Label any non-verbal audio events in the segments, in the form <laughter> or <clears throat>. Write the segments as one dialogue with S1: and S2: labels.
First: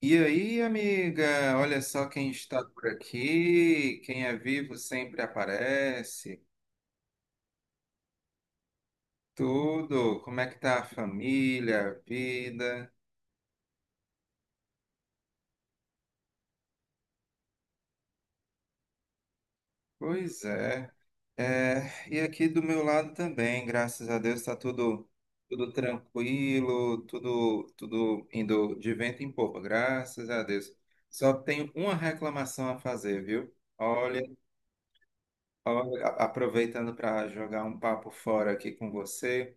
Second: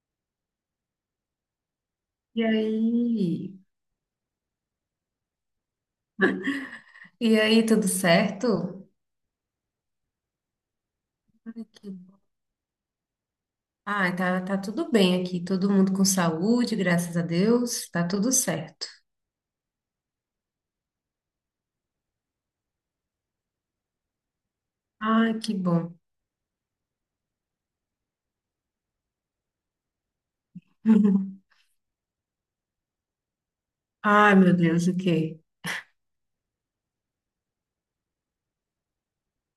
S1: E aí, amiga, olha só quem
S2: E
S1: está por
S2: aí?
S1: aqui. Quem é vivo sempre aparece.
S2: E aí, tudo certo?
S1: Tudo. Como é que tá a
S2: Ai,
S1: família,
S2: que
S1: a
S2: bom.
S1: vida?
S2: Ai, tá tudo bem aqui. Todo mundo com saúde, graças a Deus. Tá tudo certo.
S1: Pois é. É, e aqui do meu lado também, graças a Deus, está tudo
S2: Ai, que bom.
S1: tranquilo, tudo indo de vento em popa, graças a Deus. Só
S2: <laughs>
S1: tenho uma reclamação a fazer, viu? Olha,
S2: Ai, meu Deus, o quê?
S1: aproveitando para jogar um papo fora aqui com você.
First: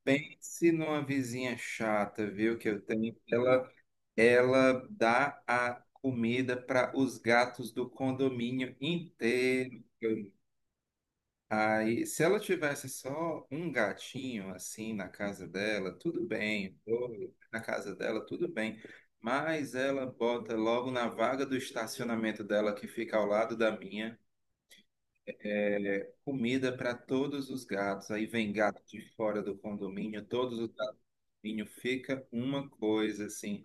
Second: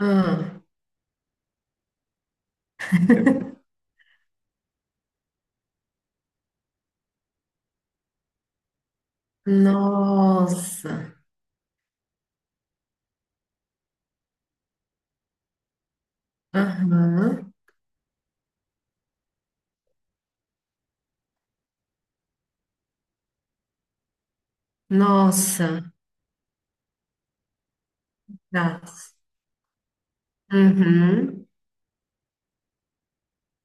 S2: Ah,
S1: Pense numa vizinha chata, viu, que eu tenho. Ela dá a comida para os gatos do condomínio inteiro.
S2: nossa.
S1: Aí, se ela tivesse só um gatinho assim na casa dela, tudo bem. Dois
S2: Aham.
S1: na casa dela, tudo bem. Mas ela bota logo na vaga do estacionamento dela, que fica ao lado da minha.
S2: Nossa.
S1: É, comida para todos os gatos. Aí vem
S2: Tá.
S1: gato de fora do condomínio, todos os gatos do
S2: Uhum.
S1: condomínio fica uma coisa assim.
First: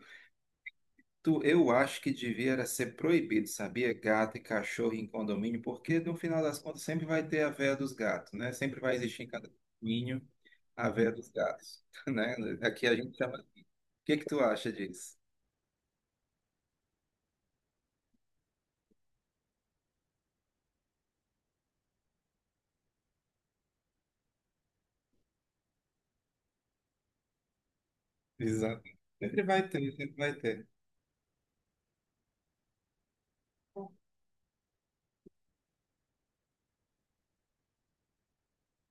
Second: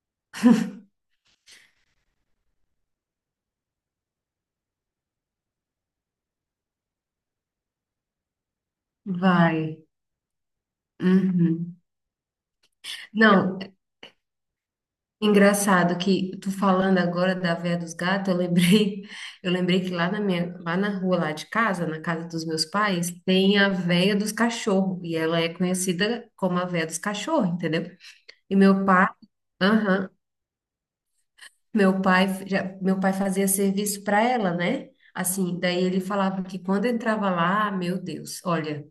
S1: Tu, eu acho que devia era ser proibido, sabia? Gato e cachorro em condomínio, porque no final das contas sempre vai ter a veia dos gatos, né? Sempre vai existir em cada
S2: Vai.
S1: condomínio a veia dos
S2: Uhum.
S1: gatos, <laughs> né? Aqui a gente chama.
S2: Não,
S1: O que que tu acha disso?
S2: engraçado que tu falando agora da Véia dos Gatos, eu lembrei, <laughs> eu lembrei que lá na minha, lá na rua lá de casa, na casa dos meus pais, tem a Véia dos Cachorros, e ela é conhecida como a Véia dos Cachorros, entendeu? E meu
S1: Exato.
S2: pai,
S1: Sempre vai ter,
S2: aham,
S1: sempre vai ter.
S2: meu pai, meu pai fazia serviço para ela, né? Assim, daí ele falava que quando entrava lá, meu Deus, olha,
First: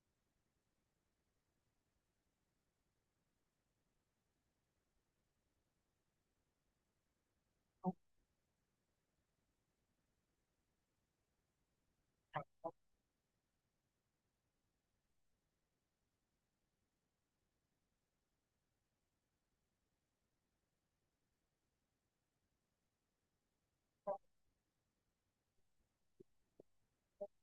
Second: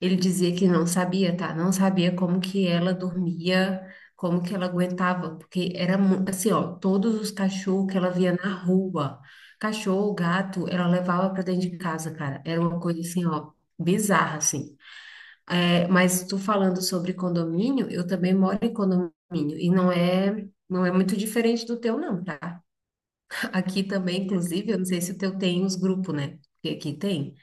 S2: ele dizia que não sabia, tá? Não sabia como que ela dormia, como que ela aguentava, porque era assim, ó, todos os cachorros que ela via na rua, cachorro, gato, ela levava para dentro de casa, cara. Era uma coisa assim, ó, bizarra, assim. É, mas tu falando sobre condomínio, eu também moro em condomínio e não é muito diferente do teu, não, tá? Aqui também, inclusive, eu não sei se o teu tem os grupos, né? Porque aqui tem.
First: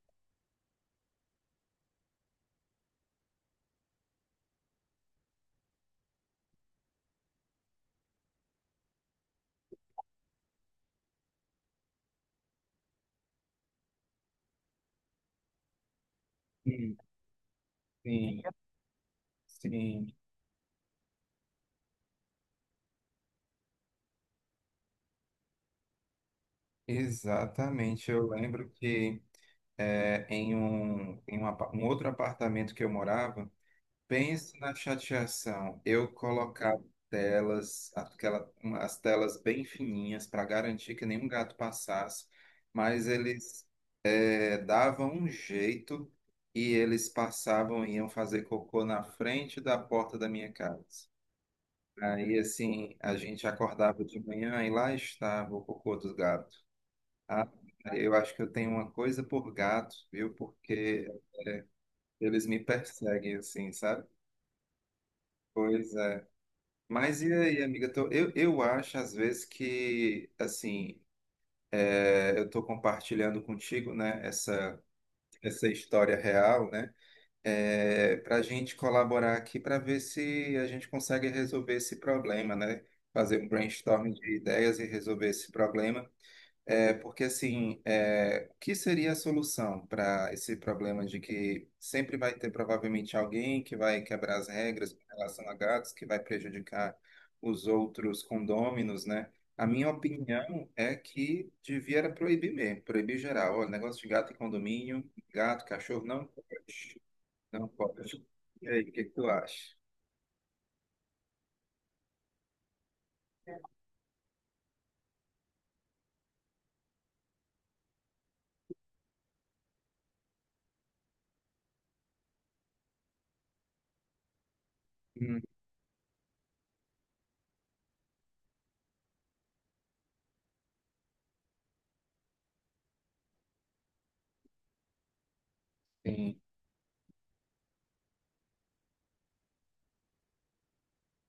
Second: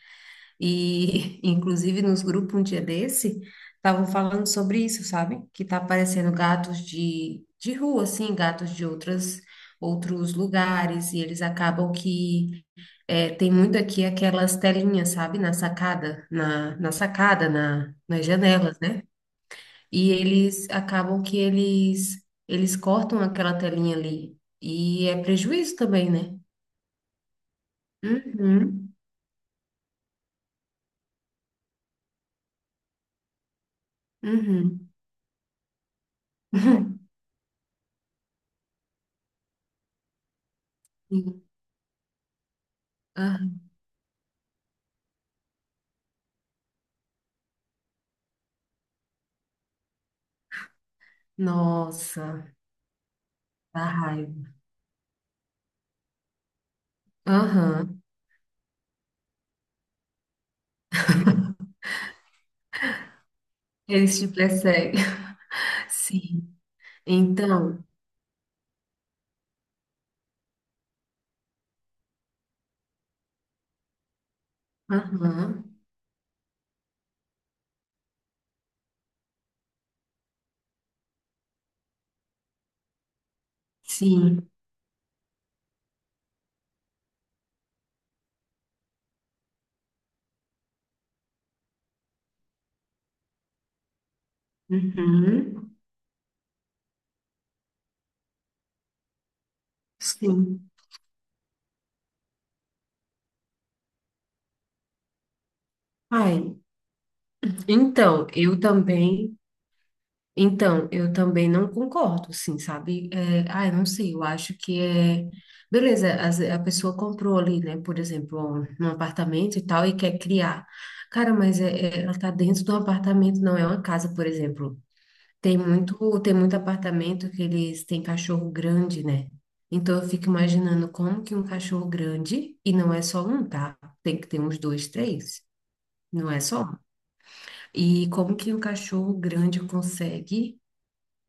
S2: E, <laughs> inclusive, nos grupos um dia desse, estavam falando sobre isso, sabe? Que tá aparecendo gatos de rua, assim, gatos de outros lugares, e eles acabam que é, tem muito aqui aquelas telinhas, sabe? Na sacada, na
S1: Sim,
S2: sacada, nas
S1: sim,
S2: janelas, né? E
S1: sim.
S2: eles acabam que eles cortam aquela telinha ali. E é prejuízo também, né?
S1: Exatamente. Eu lembro
S2: Uhum,
S1: que em um, um outro apartamento que eu morava, pense na
S2: uhum.
S1: chateação. Eu colocava
S2: <laughs>
S1: telas, as telas bem fininhas para garantir que nenhum
S2: Sim.
S1: gato passasse, mas
S2: Ah,
S1: eles davam um jeito e eles passavam e iam fazer cocô na frente da porta da minha casa. Aí,
S2: nossa.
S1: assim, a gente
S2: Dá
S1: acordava de
S2: raiva.
S1: manhã e lá estava o cocô dos gatos. Ah,
S2: Aham.
S1: eu acho que eu tenho uma coisa por gato, viu? Porque eles me perseguem, assim, sabe?
S2: Eles te perseguem. <laughs>
S1: Pois é.
S2: Sim.
S1: Mas e aí,
S2: Então,
S1: amiga? Eu acho, às vezes, que, assim, eu estou compartilhando contigo, né,
S2: aham.
S1: essa história real, né, para a gente colaborar aqui para ver se a gente consegue resolver esse problema, né? Fazer um brainstorming de
S2: Sim.
S1: ideias e resolver esse problema. É, porque assim, é, o que seria a solução para esse problema de que sempre vai ter provavelmente alguém que vai quebrar as regras com relação a
S2: Uhum.
S1: gatos, que vai prejudicar os outros condôminos, né? A minha opinião
S2: Sim.
S1: é que devia era proibir mesmo, proibir geral. Olha, negócio de gato em condomínio, gato, cachorro, não
S2: Ai.
S1: pode, não pode.
S2: Então, eu
S1: E aí, o que que tu
S2: também.
S1: acha?
S2: Então, eu também não concordo, assim, sabe? É, ai, não sei, eu acho que é. Beleza, a pessoa comprou ali, né, por exemplo, um apartamento e tal, e quer criar. Cara, mas é, ela tá dentro de um apartamento, não é uma casa, por exemplo.
S1: Hum,
S2: Tem muito apartamento que eles têm cachorro grande, né? Então eu fico imaginando como que um cachorro grande, e não é só um, tá? Tem que ter uns dois, três, não é
S1: Sim.
S2: só um. E como que um cachorro grande consegue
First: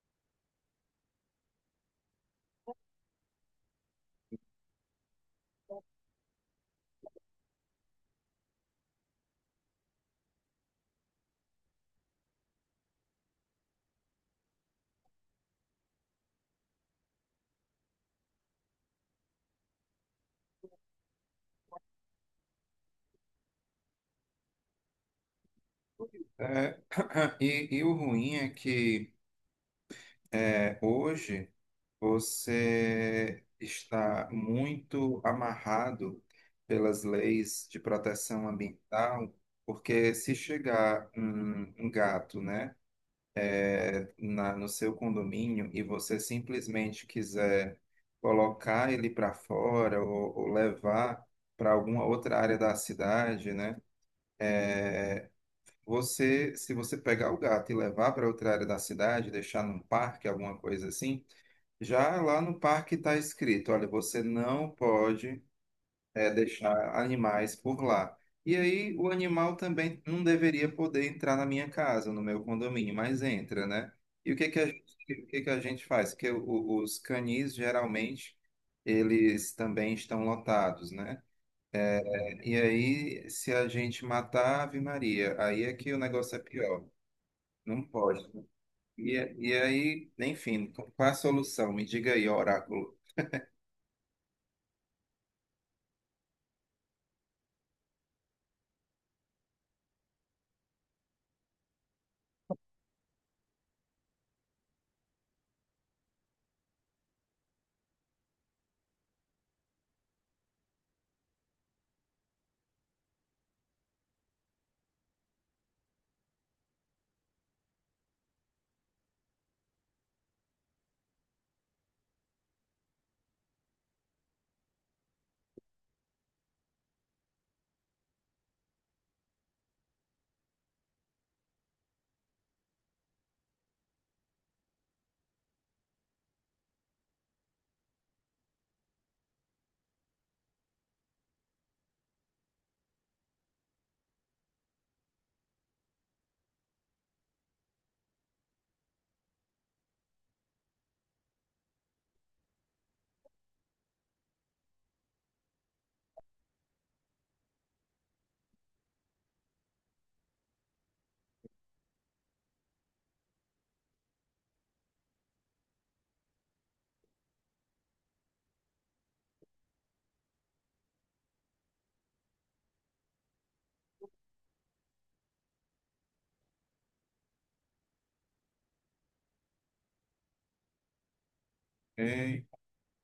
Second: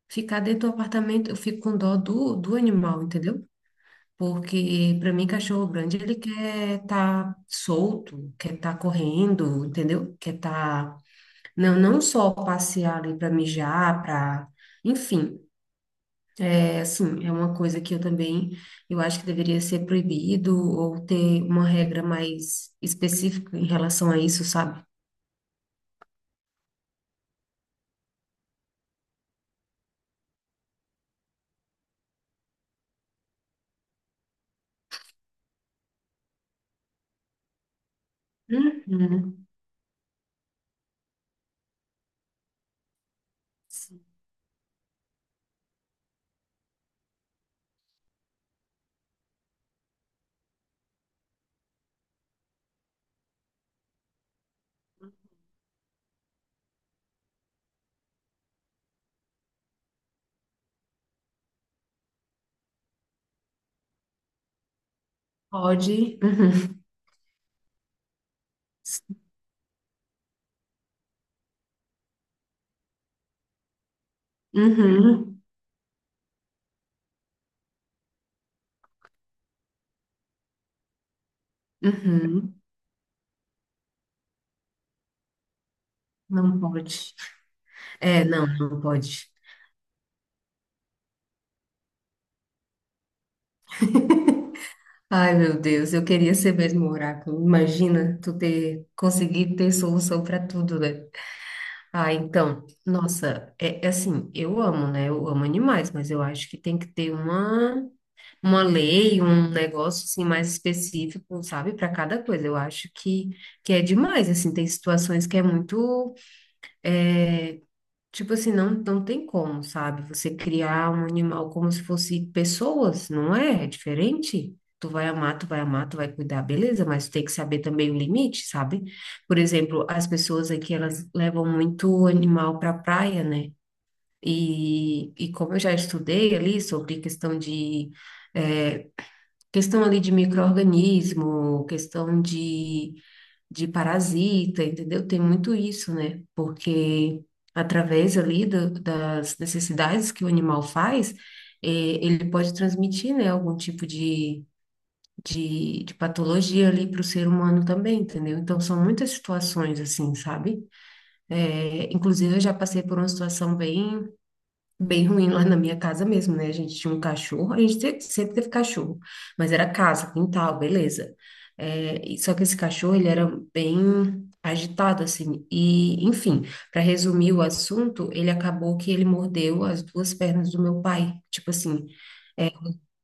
S2: ficar dentro do apartamento? Eu fico com dó do, do animal, entendeu? Porque para mim, cachorro grande, ele quer estar solto, quer estar correndo, entendeu? Quer estar. Não, não só passear ali para mijar, para. Enfim, é, assim, é uma coisa que eu também, eu acho que deveria ser proibido ou ter uma regra mais específica em relação a isso, sabe?
S1: É, <clears throat> e o ruim é que hoje você está muito amarrado pelas leis de proteção ambiental,
S2: Uhum.
S1: porque se chegar um gato, né,
S2: Sim.
S1: no seu condomínio e você simplesmente quiser colocar ele para fora ou levar para alguma outra área da cidade, né, você, se você pegar o gato e levar para outra área da cidade, deixar num parque, alguma coisa assim já lá no parque está escrito, olha, você não pode
S2: Pode. Uhum.
S1: deixar animais por lá. E aí o animal também não deveria poder entrar na minha casa, no meu condomínio, mas entra, né? E o que que a gente, o
S2: Uhum.
S1: que que a gente faz? Porque os canis geralmente eles também estão lotados, né? E
S2: Uhum.
S1: aí se a gente matar a Ave Maria, aí é que o negócio é
S2: Não
S1: pior.
S2: pode.
S1: Não
S2: É,
S1: pode.
S2: não, não
S1: E,
S2: pode.
S1: e aí, enfim, qual a solução? Me diga aí, oráculo.
S2: Ai, meu Deus, eu queria ser mesmo um oráculo. Imagina tu ter conseguido ter solução para tudo, né? Ah, então, nossa, é, é assim, eu amo, né? Eu amo animais, mas eu acho que tem que ter uma lei, um negócio assim mais específico, sabe, para cada coisa. Eu acho que é demais, assim, tem situações que é muito, tipo assim, não tem como, sabe? Você criar um animal como se fosse pessoas, não é? É diferente. Tu vai amar, tu vai amar, tu vai cuidar, beleza, mas tem que saber também o limite, sabe? Por exemplo, as pessoas aqui, elas levam muito animal para praia, né? E como eu já estudei ali sobre questão de eh, questão ali de micro-organismo, questão de parasita, entendeu? Tem muito isso, né? Porque através ali das necessidades que o animal faz, eh, ele pode transmitir, né, algum tipo de patologia ali para o ser humano também, entendeu? Então, são muitas situações assim, sabe? Inclusive, eu já passei por uma situação bem bem ruim lá na minha casa mesmo, né? A gente tinha um cachorro, sempre teve cachorro, mas era casa, quintal, beleza. É, e só que esse cachorro, ele era bem agitado, assim, e, enfim, para resumir o assunto, ele acabou que ele mordeu as duas pernas do meu pai, tipo assim,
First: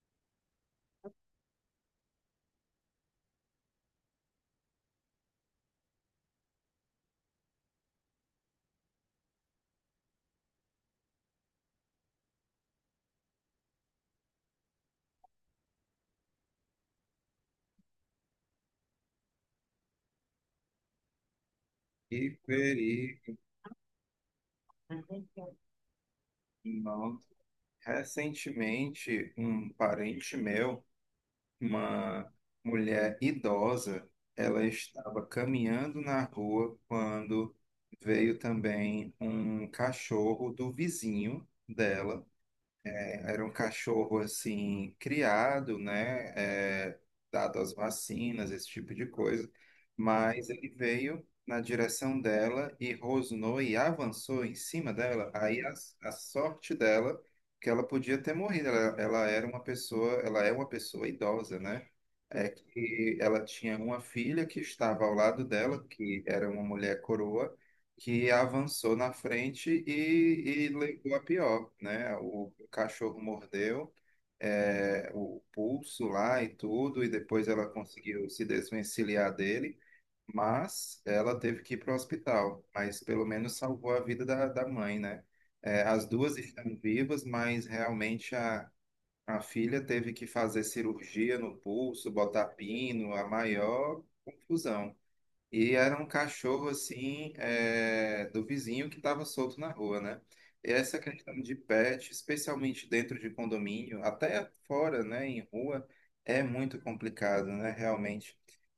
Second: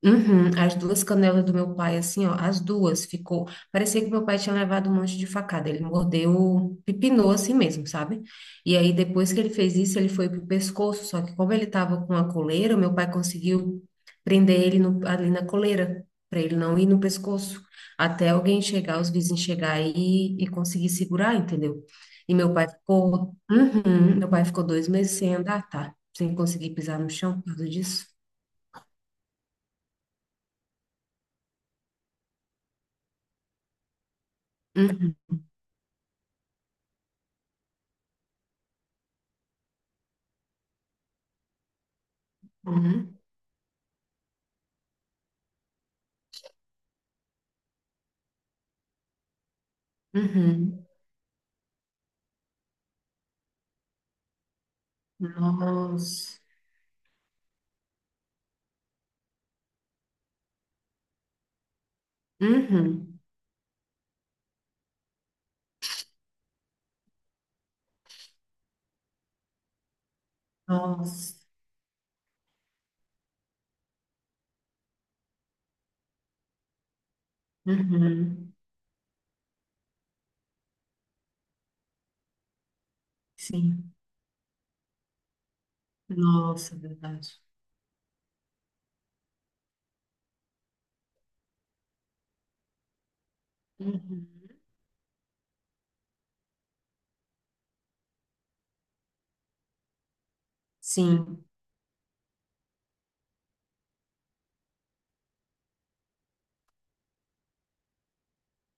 S2: uhum, as duas canelas do meu pai, assim, ó, as duas ficou. Parecia que meu pai tinha levado um monte de facada. Ele mordeu, pepinou assim mesmo, sabe? E aí, depois que ele fez isso, ele foi pro pescoço. Só que, como ele tava com a coleira, meu pai conseguiu prender ele ali na coleira, para ele não ir no pescoço. Até alguém chegar, os vizinhos chegar e conseguir segurar, entendeu? E
S1: E
S2: meu pai ficou.
S1: Ferinaldo.
S2: Uhum, meu pai ficou 2 meses sem andar, tá? Sem conseguir pisar no chão por causa disso.
S1: Recentemente, um parente meu, uma mulher idosa, ela
S2: Uhum.
S1: estava caminhando na rua quando veio também um cachorro do vizinho dela.
S2: Uhum.
S1: É, era um cachorro assim criado, né, dado as vacinas, esse tipo de coisa, mas ele
S2: Uhum.
S1: veio na direção dela e rosnou e avançou em cima dela. A
S2: Nossa.
S1: sorte dela que ela podia ter morrido. Ela era uma pessoa, ela é uma pessoa idosa, né? É que
S2: Uhum.
S1: ela tinha uma filha que estava ao lado dela, que era uma mulher coroa que avançou na frente e levou a
S2: Nossa.
S1: pior, né? O cachorro mordeu o pulso lá e tudo, e depois ela conseguiu se
S2: Uhum.
S1: desvencilhar dele, mas ela teve que ir para o hospital, mas pelo menos salvou
S2: Sim.
S1: a vida da mãe, né? É, as duas
S2: Nossa,
S1: estão
S2: é
S1: vivas,
S2: verdade.
S1: mas realmente a filha teve que fazer cirurgia no pulso, botar pino, a maior
S2: Uhum.
S1: confusão. E era um cachorro assim, é, do vizinho que estava solto na rua, né? E essa questão
S2: Sim.
S1: de pet, especialmente dentro de condomínio, até fora, né, em rua, é muito complicado, né, realmente.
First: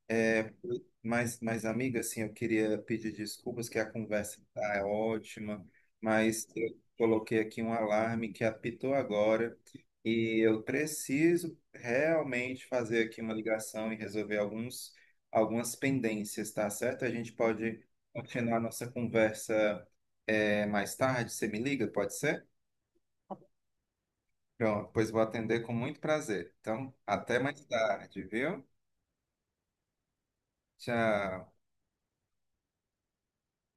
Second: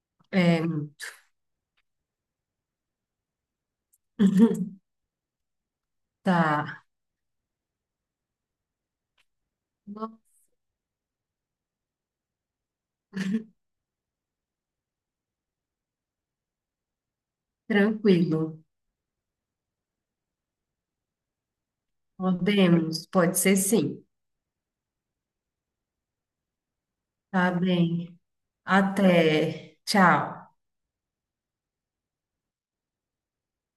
S1: É,
S2: É. Uhum.
S1: mas, amiga, assim, eu queria pedir desculpas que a conversa
S2: <laughs>
S1: tá ótima, mas eu
S2: Tá.
S1: coloquei aqui um alarme que apitou agora e eu preciso realmente fazer aqui uma ligação e resolver alguns algumas pendências, tá certo? A gente pode continuar
S2: Tranquilo.
S1: a nossa conversa é, mais tarde. Você me liga, pode ser?
S2: Podemos. Pode ser sim.
S1: Pronto, pois vou atender com muito prazer. Então, até
S2: Tá
S1: mais
S2: bem.
S1: tarde, viu?
S2: Até. Tchau.
S1: Tchau.